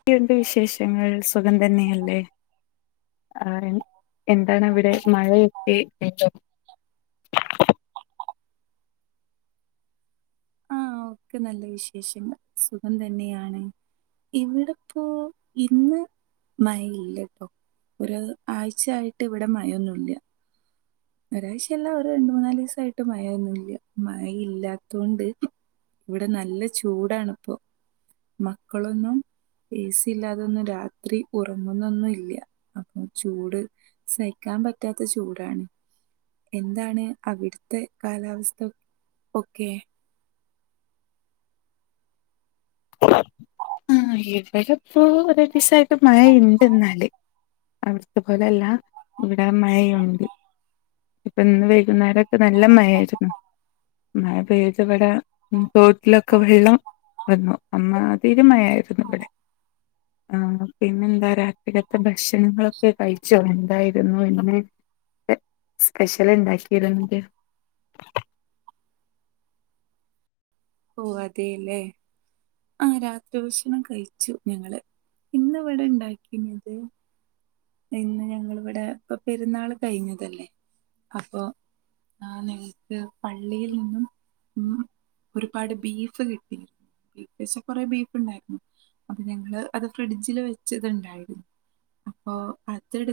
ക്കെയുണ്ട് വിശേഷങ്ങൾ സുഖം തന്നെയല്ലേ ആഹ് എന്താണ് അവിടെ മഴയൊക്കെ [unintelligible] ആഹ് ഒക്കെ നല്ല വിശേഷങ്ങൾ സുഖം തന്നെയാണ് ഇവിടെപ്പോ ഇന്ന് മയയില്ല ട്ടോ ഒരു ആഴ്ചയായിട്ട് ഇവിടെ മഴയൊന്നുംല്ല ഒരാഴ്ചയല്ല ഒരു രണ്ട് മൂന്നാല് ദിവസായിട്ട് മഴൊന്നുമില്ല മഴ ഇല്ലാത്ത കൊണ്ട് ഇവിടെ നല്ല ചൂടാണ്പ്പൊ മക്കളൊന്നും എ സി ഇല്ലാതൊന്നും രാത്രി ഉറങ്ങുന്നൊന്നും ഇല്ല. അപ്പൊ ചൂട്, സഹിക്കാൻ പറ്റാത്ത ചൂടാണ്. എന്താണ് അവിടുത്തെ കാലാവസ്ഥ ഒക്കെ? ആഹ് ഇവിടിപ്പോ രണ്ട് ദിവസായിട്ട് മഴ ഉണ്ട് എന്നാല്. അവിടത്തെ പോലല്ല. ഇവിടെ മഴയുണ്ട്. ഇപ്പൊ ഇന്ന് വൈകുന്നേരം, നല്ല മഴയായിരുന്നു. മഴ പെയ്തിവിടെ തോട്ടിലൊക്കെ വെള്ളം വന്നു. അമ്മാതിരി മഴയായിരുന്നു ഇവിടെ. ആഹ് പിന്നെ എന്താ രാത്രീലത്തെ ഭക്ഷണങ്ങളൊക്കെ കഴിച്ചോ? എന്തായിരുന്നു ഇന്ന്? സ്പെഷ്യല് ഇണ്ടാക്കിയത് [unintelligible] ഓ അതേല്ലേ. ആഹ് രാത്രി ഭക്ഷണം കഴിച്ചു ഞങ്ങള്. ഇന്ന് ഇവിടെ ഇണ്ടാക്കിത്, ഇന്ന് ഞങ്ങളിവിടെ ഇപ്പം പെരുന്നാള് കഴിഞ്ഞതല്ലേ. അപ്പൊ ആഹ് [unintelligible] ക്ക് പള്ളിയിൽ നിന്നും ഉം, ഒരുപാട് ബീഫ് കിട്ടിയിരുന്നു. ഏകദേശം കൊറേ ബീഫ് ഉണ്ടായിരുന്നു. അപ്പൊ ഞങ്ങള് അത് ഫ്രിഡ്ജില് വെച്ചത് ഉണ്ടായിരുന്നു. ഓ അതെടു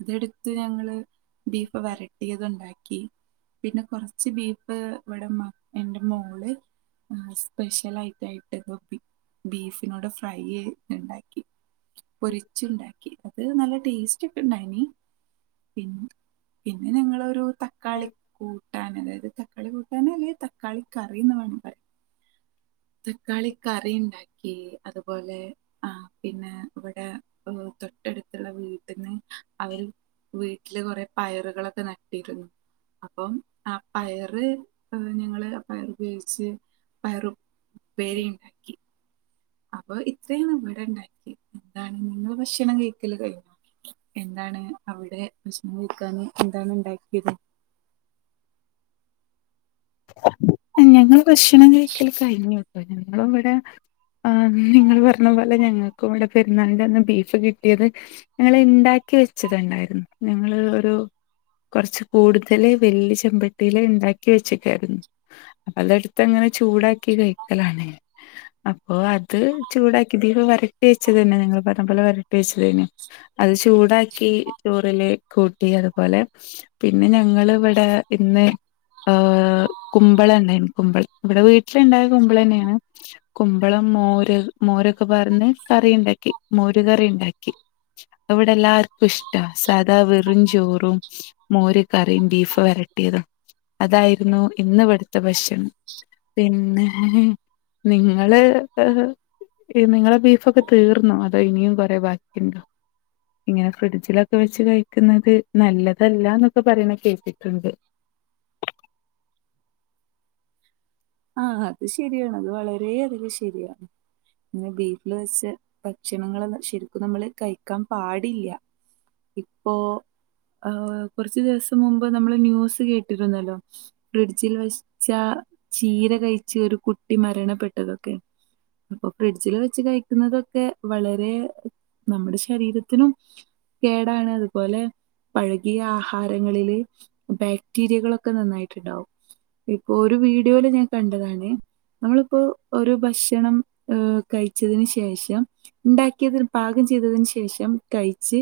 അതെടുത്ത് ഞങ്ങള് ബീഫ് വരട്ടിയത് ഉണ്ടാക്കി. പിന്നെ കൊറച്ച് ബീഫ് ഇവിടെ എന്റെ മോള്, ഉം സ്പെഷ്യൽ ആയിട്ടായിട്ട് [unintelligible] ബീഫിനോട് ഫ്രൈയ് ഇണ്ടാക്കി. പൊരിച്ചുണ്ടാ ക്കി. അത് നല്ല ടേസ്റ്റ് ഒക്കെ ഉണ്ടായിനി. പിന് പിന്നെ ഞങ്ങളൊരു, തക്കാളി കൂട്ടാന് അതായത് തക്കാളി കൂട്ടാൻ അല്ല തക്കാളി കറി എന്ന് വേണം പറയാ. തക്കാളി കറി ഇണ്ടാ ക്കി. അതുപോലെ ആഹ് പിന്നെ ഇവിടെ മു തൊട്ടടുത്തുള്ള വീട്ടിന്ന്, അവര് വീട്ടില് കൊറേ പയറുകളൊക്കെ നട്ടിരുന്നു. അപ്പം ആഹ് പയറ് ഞങ്ങള് പയറ് ഉപയോഗിച്ച് പയർ ഉപ്പേരി, അപ്പൊ ഇത്രേണ് ഇവിടെ ഉണ്ടാക്കിയത്. എന്താണ് നിങ്ങള് ഭക്ഷണം കഴിക്കല് കഴിഞ്ഞോ? എന്താണ് അവിടെ ഭക്ഷണം കയിക്കാന് എന്താണ് ഉണ്ടാക്കിയത്? ഞങ്ങള് ഭക്ഷണം കഴിക്കല് കഴിഞ്ഞു. ഇപ്പം ഞങ്ങളിവിടെ ആഹ് നിങ്ങള് പറഞ്ഞ പോലെ ഞങ്ങൾക്കും ഇവിടെ പെരുന്നാളിന്റെയന്ന് ബീഫ് കിട്ടിയത്, ഞങ്ങള് ഇണ്ടാക്കി വെച്ചതുണ്ടായിരുന്നു. ഞങ്ങള് ഒരു കൊറച്ച് കൂടുതല് വല്യ ചെമ്പട്ടിയില് ഇണ്ടാക്കി വെച്ച ക്കാരുന്ന്‌. അപ്പൊ അതെടുത്ത് അങ്ങനെ ചൂടാക്കി കഴിക്കലാണ്. അപ്പോ അത് ചൂടാക്കി ബീഫ് വരട്ടി വെച്ച തന്നെ, നിങ്ങൾ പറഞ്ഞ പോലെ വര ട്ടി [unintelligible] അത് ചൂടാക്കി ചോറില് കൂട്ടി. അതുപോലെ പിന്നെ ഞങ്ങള് ഇവിടെ ഇന്ന് ഏഹ് കുമ്പളം ഉണ്ടായിരുന്നു കുമ്പളം. ഇവിടെ വീട്ടിലുണ്ടായ കുമ്പള തന്നെണ്. കുമ്പളം മോര് മോരൊക്കെ പറഞ്ഞ്, കറി ഉണ്ടാക്കി, മോര് കറി ഉണ്ടാക്കി. ഇവടെല്ലാ ഇഷ്ടാ സാദാ വെറും ചോറും, മോര് കറീം ബീഫ് വരട്ടിയതും അതായിരുന്നു ഇന്ന് ഇവിടുത്തെ ഭക്ഷണം. പിന്നെ നിങ്ങള് [unintelligible] നിങ്ങളെ ബീഫൊക്കെ തീർന്നോ? അതോ ഇനിയും കൊറേ ബാക്കിയുണ്ടോ? ഇങ്ങനെ ഫ്രിഡ്ജിലൊക്കെ വെച്ച് കഴിക്കുന്നത് നല്ലതല്ല എന്നൊക്കെ പറയണെ കേട്ടിട്ടുണ്ട്. ആഹ് അത് ശരിയാണ്. അത് വളരേ അധികം ശരിയാണ്. പിന്നെ വീട്ടില് വെച്ച് ഭക്ഷണങ്ങള് ശരിക്കും നമ്മള് കഴിക്കാൻ പാടില്ല്യ. ഇപ്പോ ആഹ് കുറച്ച് ദിവസം മുമ്പ് നമ്മള് ന്യൂസ് കേട്ടിരുന്നല്ലോ. ഫ്രിഡ്ജിൽ വെച്ച ചീര കഴിച്ച് ഒരു കുട്ടി മരണപ്പെട്ടതൊക്കെ. അപ്പൊ ഫ്രിഡ്ജില് വെച്ച് കഴിക്കുന്നതൊക്കെ വളരേ നമ്മുടെ ശരീരത്തിനും, കേടാണ് അതുപോലെ പഴകിയ ആഹാരങ്ങളില് ബാക്ടീരിയകളൊക്കെ നന്നായിട്ടുണ്ടാവും ഇപ്പൊ ഒരു വീഡിയോയില് ഞാൻ കണ്ടതാണ് നമ്മളിപ്പോ ഒരു ഭക്ഷണം ഏ കഴിച്ചതിന് ശേഷം ഉണ്ടാക്കിയതിന് പാകം ചെയ്തതിന് ശേഷം കഴിച്ച്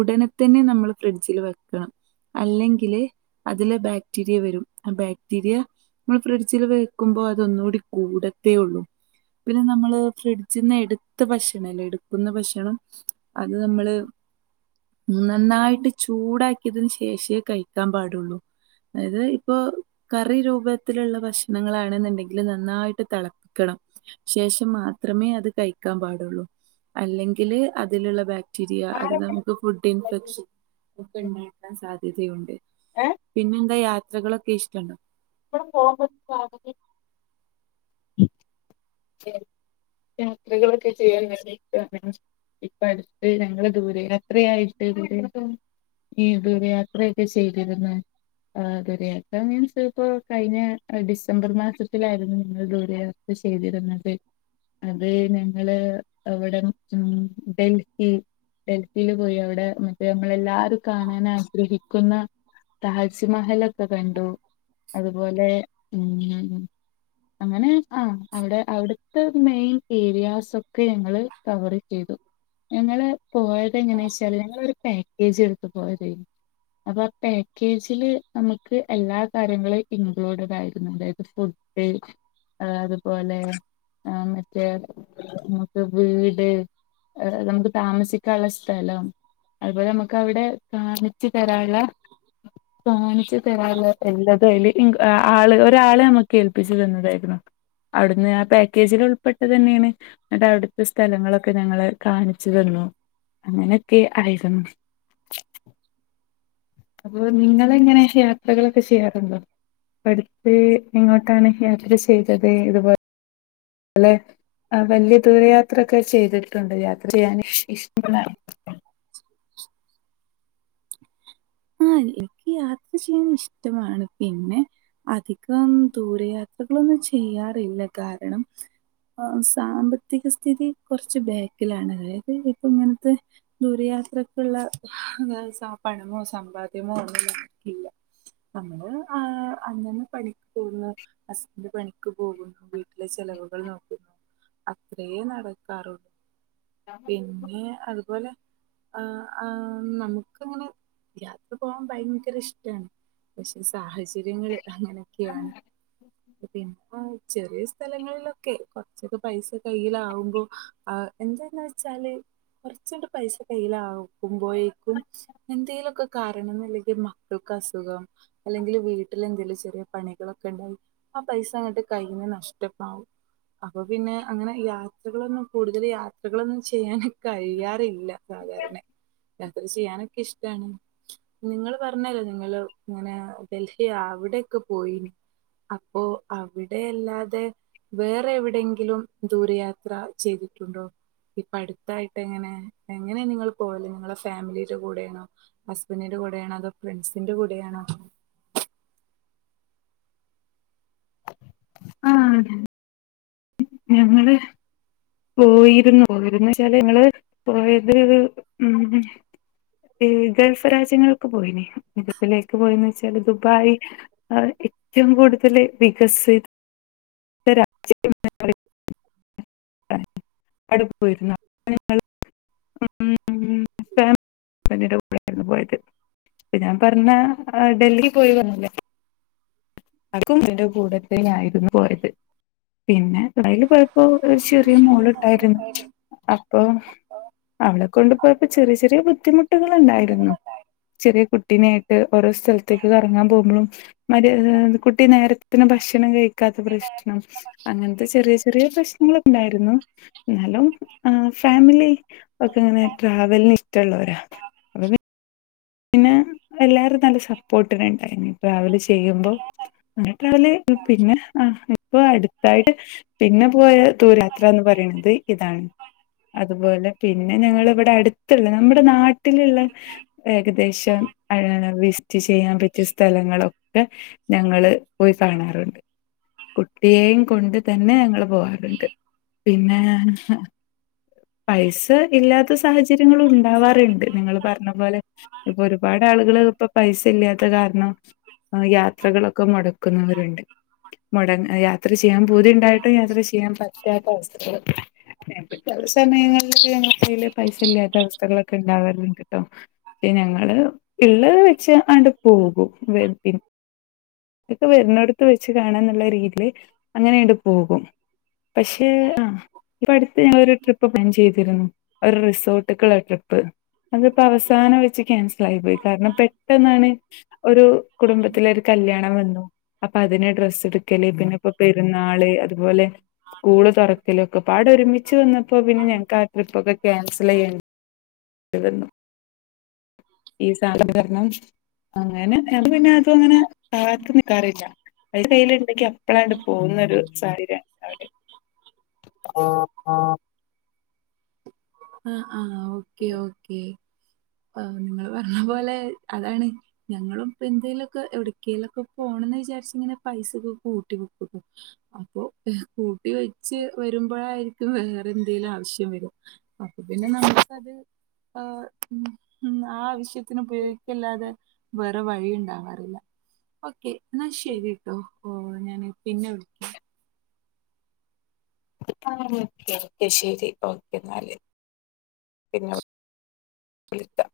ഉടനെ തന്നെ നമ്മള് ഫ്രിഡ്ജിൽ വെക്കണം അല്ലെങ്കില് അതില് ബാക്ടീരിയ വരും ആ ബാക്ടീരിയ ഫ്രിഡ്ജിൽ വെക്കുമ്പോ അതൊന്നുകൂടി കൂടത്തേള്ളൂ പിന്നെ നമ്മള് ഫ്രി ഡ്‌ജീന്ന് എടുത്ത ഭക്ഷണം ഇല്ലേ എടുക്കുന്ന ഭക്ഷണം അത് നമ്മള് നന്നായിട്ട് ചൂ ചൂടാക്കിയതിന് ശേഷമേ കഴിക്കാൻ പാടുള്ളൂ അതായത് ഇപ്പൊ കറി രൂപ ത്തിലുള്ള ഭക്ഷണങ്ങള് ആണെന്നുണ്ടെങ്കില് നന്നായിട്ട് തിളപ്പിക്കണം ശേഷം മാത്രമേ അത് കഴിക്കാൻ പാടുള്ളൂ അല്ലെങ്കില് അതിലുള്ള ബാ ക്ടീരിയ അത് നമുക്ക് ഫുഡ് ഇൻഫെക്ഷൻ ഒക്കെ ഉണ്ടാക്കാൻ സാധ്യതയുണ്ട് ഏഹ് പിന്നെന്താ യാത്രകളൊക്കെ ഇഷ്ടണ്ടോ [unintelligible] പോകുമ്പോ [unintelligible] യാത്രകളൊക്കെ ചെയ്യാൻ വല്ല്യ ഇഷ്ടമാണ് ഇപ്പ അടുത്ത് ഞങ്ങള് ദൂര യാത്രയായിട്ട് ഈ ദൂരയാത്രയൊക്കെ ചെയ്തിരുന്നു ആഹ് ദൂരയാത്ര മീൻസ് ഇപ്പോ കഴിഞ്ഞ ഡിസംബർ മാസത്തിലായിരുന്നു ഞങ്ങൾ ദൂരയാത്ര ചെയ്തി എന്നിട്ട് അത് ഞങ്ങള് അവിടെ ഉം ഡൽഹി ഡൽഹിയിൽ പോയി അവിടെ മറ്റേ നമ്മളെല്ലാരും കാണാൻ ആഗ്രഹിക്കുന്ന താജ്മഹല്ല് ഒക്കെ കണ്ടു അതുപോലെ ഉം അങ്ങനെ ആ അവിടെ അവിടുത്തെ മെയിൻ ഏരിയാസ് ഒക്കെ ഞങ്ങള് കവറ് ചെയ്തു ഞങ്ങള് പോയത് എങ്ങനാ വെച്ചാല് ഞങ്ങള് ഒരു പാക്കേജ് എടുത്ത് പോയതാരുന്നു അപ്പൊ ആ പാക്കേജില് നമുക്ക് എല്ലാ കാര്യങ്ങളും ഇൻക്ലൂഡഡ് ആയിരുന്നു അതായത് ഫു ഡ് അതുപോലെ ആ മറ്റേ നമുക്ക് വീട് നമുക്ക് താമസിക്കാനുള്ള സ്ഥലം അതുപോലെ നമുക്ക് അവിടെ കാണിച്ചു തരാനുള്ള കാണിച്ചു തരാല് എല്ലതല് ആള് ഒരാളെ നമ്മുക്ക് ഏൽപ്പിച്ചു തന്നതായിരുന്നു അവിടുന്ന് ആ പാക്കേജിൽ ഉൾപ്പെട്ടത് തന്നെയാണ് എന്നിട്ട് അവിടുത്തെ സ്ഥലങ്ങളൊക്കെ ഞങ്ങളെ കാണിച്ചു തന്നു അങ്ങനെയൊക്കെ ആയിരുന്നു അപ്പൊ നിങ്ങള് എങ്ങനെ യാത്രകളൊക്കെ ചെയ്യാറുണ്ടോ അടുത്ത് എങ്ങോട്ടാണ് യാത്ര ചെയ്തത് ഇതുപോ ലെ വല്ല്യ ദൂര യാത്രൊക്കെ ചെയ്തിട്ടുണ്ടോ യാത്ര ചെയ്യാൻ ഇഷ്ടമാണോ ആ എനിക്ക് യാത്ര ചെയ്യാൻ ഇഷ്ടമാണ് പിന്നെ അധികം ദൂരയാത്രകളൊന്നും ചെയ്യാറില്ല കാരണം ആഹ് സാമ്പത്തിക സ്ഥിതി കുറച്ച് ബാക്കിലാണ് അതായത് ഇപ്പൊ ഇങ്ങനത്തെ ദൂരയാത്രക്കുള്ള പണമോ സമ്പാദ്യമോ ഒന്നും നമ്മക്ക് ഇല്ല നമ്മള് ആ അന്നന്ന് പണിക്ക്‌ പോകുന്നു ഹസ്ബഡ്‌ പണിക്ക് പോകുന്നു വീട്ടിലെ ചെലവുകൾ നോക്കുന്നു അത്രയേ നടക്കാറുള്ളൂ പിന്നെ അതുപോലെ ആ ആ നമുക്ക് അങ്ങനെ യാത്ര പോകൻ ഭയങ്കര ഇഷ്ടമാണ് പക്ഷെ സാഹചര്യങ്ങള് അങ്ങനൊ ക്കെയാണ് പിന്നെ ചെറിയ സ്ഥലങ്ങളിലൊക്കെ കുറച്ചൊക്കെ പൈസ കയ്യില് ആകുമ്പോ ആഹ് എന്താന്ന് വെച്ചാല് കുറച്ചങ്ങട്ട് പൈസ കയില് ആകു മ്പോഴേക്കും എന്തെേലുമൊക്കെ കാരണം ഒന്നില്ലെങ്കിൽ മക്കൾക്ക് അസുഖം അല്ലെങ്കിൽ വീട്ടിൽ എന്തേലും ചെറിയ പണികളൊക്കെ ഉണ്ടാവും ആ പൈസ അങ്ങട്ട് കയ്ന്ന് നഷ്ടപ്പാവും അപ്പൊ പിന്നെ അങ്ങനെ യാത്രകളൊന്നും കൂടുതൽ യാത്രകളൊന്നും ചെയ്യാന് കഴിയാറില്ല സാധാരണ യാത്ര ചെയ്യാനൊക്കെ ഇഷ്ടാണ് നിങ്ങപറഞ്ഞല്ലോ നിങ്ങഇങ്ങനെ ഡൽഹി അവിടൊക്കെ പോയി അപ്പോ അവിടെയല്ലാതെ വേറെ എവിടെയങ്കിലും ദൂരയാത്ര ചെയ്തിട്ടുണ്ടോ ഇപ്പ അടുത്തായിട്ട് എങ്ങനെ എങ്ങനെ നിങ്ങൾ പോവല നിങ്ങളെ ഫാമിലിടെ കൂടെയാണോ ഹസ്ബൻഡറിന്റെ കൂടെയാണോ അതോ ഫ്രണ്ട്സിന്റെ കൂടെയാണോ ആ അതെ ഞങ്ങള് പോയിരുന്നു പോയിരുന്നു വെച്ചാല് ഞങ്ങള് പോയത് ഉം ഗൾഫ് രാജ്യങ്ങൾക്ക് പോയിനിം ഇടുപ്പിലേക്ക് പോയന്ന് വെച്ചാല് ദുബായ് ഏറ്റവും കൂടുതൽ വികസ് രാ [unintelligible] അവിടെപോയിരുന്നു [unintelligible] പിന്നീ കൂടൊയിരുന്നു പോയത് അപ്പ ഞാൻ പറഞ്ഞ ഡൽഹി പോയി വന്നല്ലേ കാക്കു ഇതിന്റെ കൂടത്തായിരുന്നു പോയത് പിന്നെ കടയില് പോയപ്പോ ഒരു ചെറിയ മോളുണ്ടായിരുന്നു അപ്പൊ അവളെ കൊണ്ടുപയപ്പോ ചെറിയ ചെറിയ ബുദ്ധിമുട്ടുകൾ ഉണ്ടായിരുന്നു ചെറിയ കുട്ടീനേയിട്ട് ഓരോ സ്ഥലത്തേക്ക് കറങ്ങാൻ പോകുമ്പോഴും മര് കുട്ടി നേരത്തിന് ഭക്ഷണം കഴിക്കാത്ത പ്രശ്നം അങ്ങനത്തെ ചെറിയ ചെറിയ പ്രശ്നം നിങ്ങള്ഉണ്ടായിരുന്നു ഞാനും ഫാമിലി ഒക്കെ ഇങ്ങനെ ട്രാവലന് ഇഷ്ടമുള്ളവരാ പിന്നെ എല്ലാരും നല്ല സപ്പോർട്ടിന ഉണ്ടായിരുന്നു ട്രാവല് ചെയ്യുമ്പോ അങ്ങട്ടാവല് പിന്നെ ആ ഇപ്പൊ അടുത്തായിട്ട് പിന്നെ പോയ ദൂരായാത്ര എന്ന് പറയുന്നത് ഇതാണ് അതുപോലെ പിന്നെ ഞങ്ങള് ഇവിടെ അടുത്തുള്ള നമ്മുടെ നാടട്ടി വീട്ടിലുള്ള ഏകദേശം വിസിറ്റ് ചെയ്യാൻ പറ്റിയ സ്ഥലങ്ങളൊ ഞങ്ങള് പോയി കാണാറുണ്ട് കുട്ടിയേും കൊണ്ട് തന്നെ ഞങ്ങള് പോവാറുണ്ട് പിന്നെ പൈസ ഇല്ലാത്ത സാഹചര്യങ്ങളു ഉണ്ടാവാറുണ്ട് നിങ്ങള്പറഞ്ഞ പോലെ ഇപ്പൊ ഒരുപാട് ആളുകൾ ഇപ്പൊ പൈസ ഇല്ലാത്ത കാരണം യാത്രകളൊക്കെ മുടക്കുന്നവരുണ്ട് മുട യാത്ര ചെയ്യാൻ പൂതി ഉണ്ടായിട്ട് യാത്ര ചെയ്യാൻ പറ്റാത്ത അവസ്ഥകൾ ചിലസമയങ്ങള യില് പൈസ ഇല്ലാത്ത അവസ്ഥകളൊക്കെ ഉണ്ടാവാറുണ്ട് കേട്ടോ പിന്നെ ഞങ്ങള് ഉള്ളത് വെച്ച് അണ്ട് പോകും അതൊക്കെ വരുന്നെടുത്ത് വെച്ച് കാണാന്നുള്ള രീതിൽ അങ്ങനെയണ്ട് പോകും പക്ഷേ ആ ഇപ്പ അടുത്ത് ഞ ങ്ങ ളൊരു ട്രിപ്പ്പ്ലാൻ ചെയ്തിരുന്നു ഒരു റിസോർട്ടക്കുള്ള ട്രിപ്പ് അതിപ്പോ അവസാനം വെച്ച് ക്യാൻസ പോയി കാരണം പെട്ടെന്നാണ് ഒരു കുടുംബത്തില കല്യാ ണ്ടാവല് അപ്പൊ അതിനെ ഡ്രസ് എടുക്കല് പിന്നെ ഇപ്പ പെരുന്നാള് അതുപോലെ സ്കൂള് തുറക്കലൊക്കെ പാട ഒരുമിച്ച് വന്നപ്പോ പിന്നെ ഞങ്ങക്ക് ആ ട്രിപ്പ് ഒക്കെ ക്യാൻസൽ ചെയ്യേ ഈ സധകരണം അങ്ങനെ അത് പിന്നെ ഇപ്പോ അങ്ങനെ കാത്ത് നിക്കാറില്ല അതി കയ്ൽ ഇണ്ടെങ്കി അപ്പളാണ്ട് പോകുന്നൊ ഒരു സാഹചര്യ അവര് [unintelligible] ആഹാ ആഹാ ഓക്കെ ഓക്കെ നിങ്ങൾ പറഞ്ഞ പോലെ അതാണ് ഞങ്ങളൾ ഇപ്പ എന്തേലുംലൊക്കെ എവിടക്കയിലൊക്കെ പോണന്ന് വിചാരിച്ച ഇങ്ങനെ പൈസൊക്കെ കൂട്ടി വെക്കും അപ്പൊ കൂട്ടി വെച്ച് വരുമ്പോഴായിരിക്കും വേറെ എന്തേങ്കിലും ആവശ്യം വരാ അപ്പൊ പിന്നെ നമ്മുക്കത് ആ ഉം ഉം ആവശ്യത്തിന് ഉപയോഗിക്കല്ലാതെ വേറെ വഴിയ ണ്ടാവാറില്ല. ഓക്കേ ന്നാ ശരി ട്ടോ ഓഹ് ഞാൻ പിന്നെ വിളി ക്കെ ശരി ഓക്കെ ന്നാല് പിന്നെ വിളിക്കാം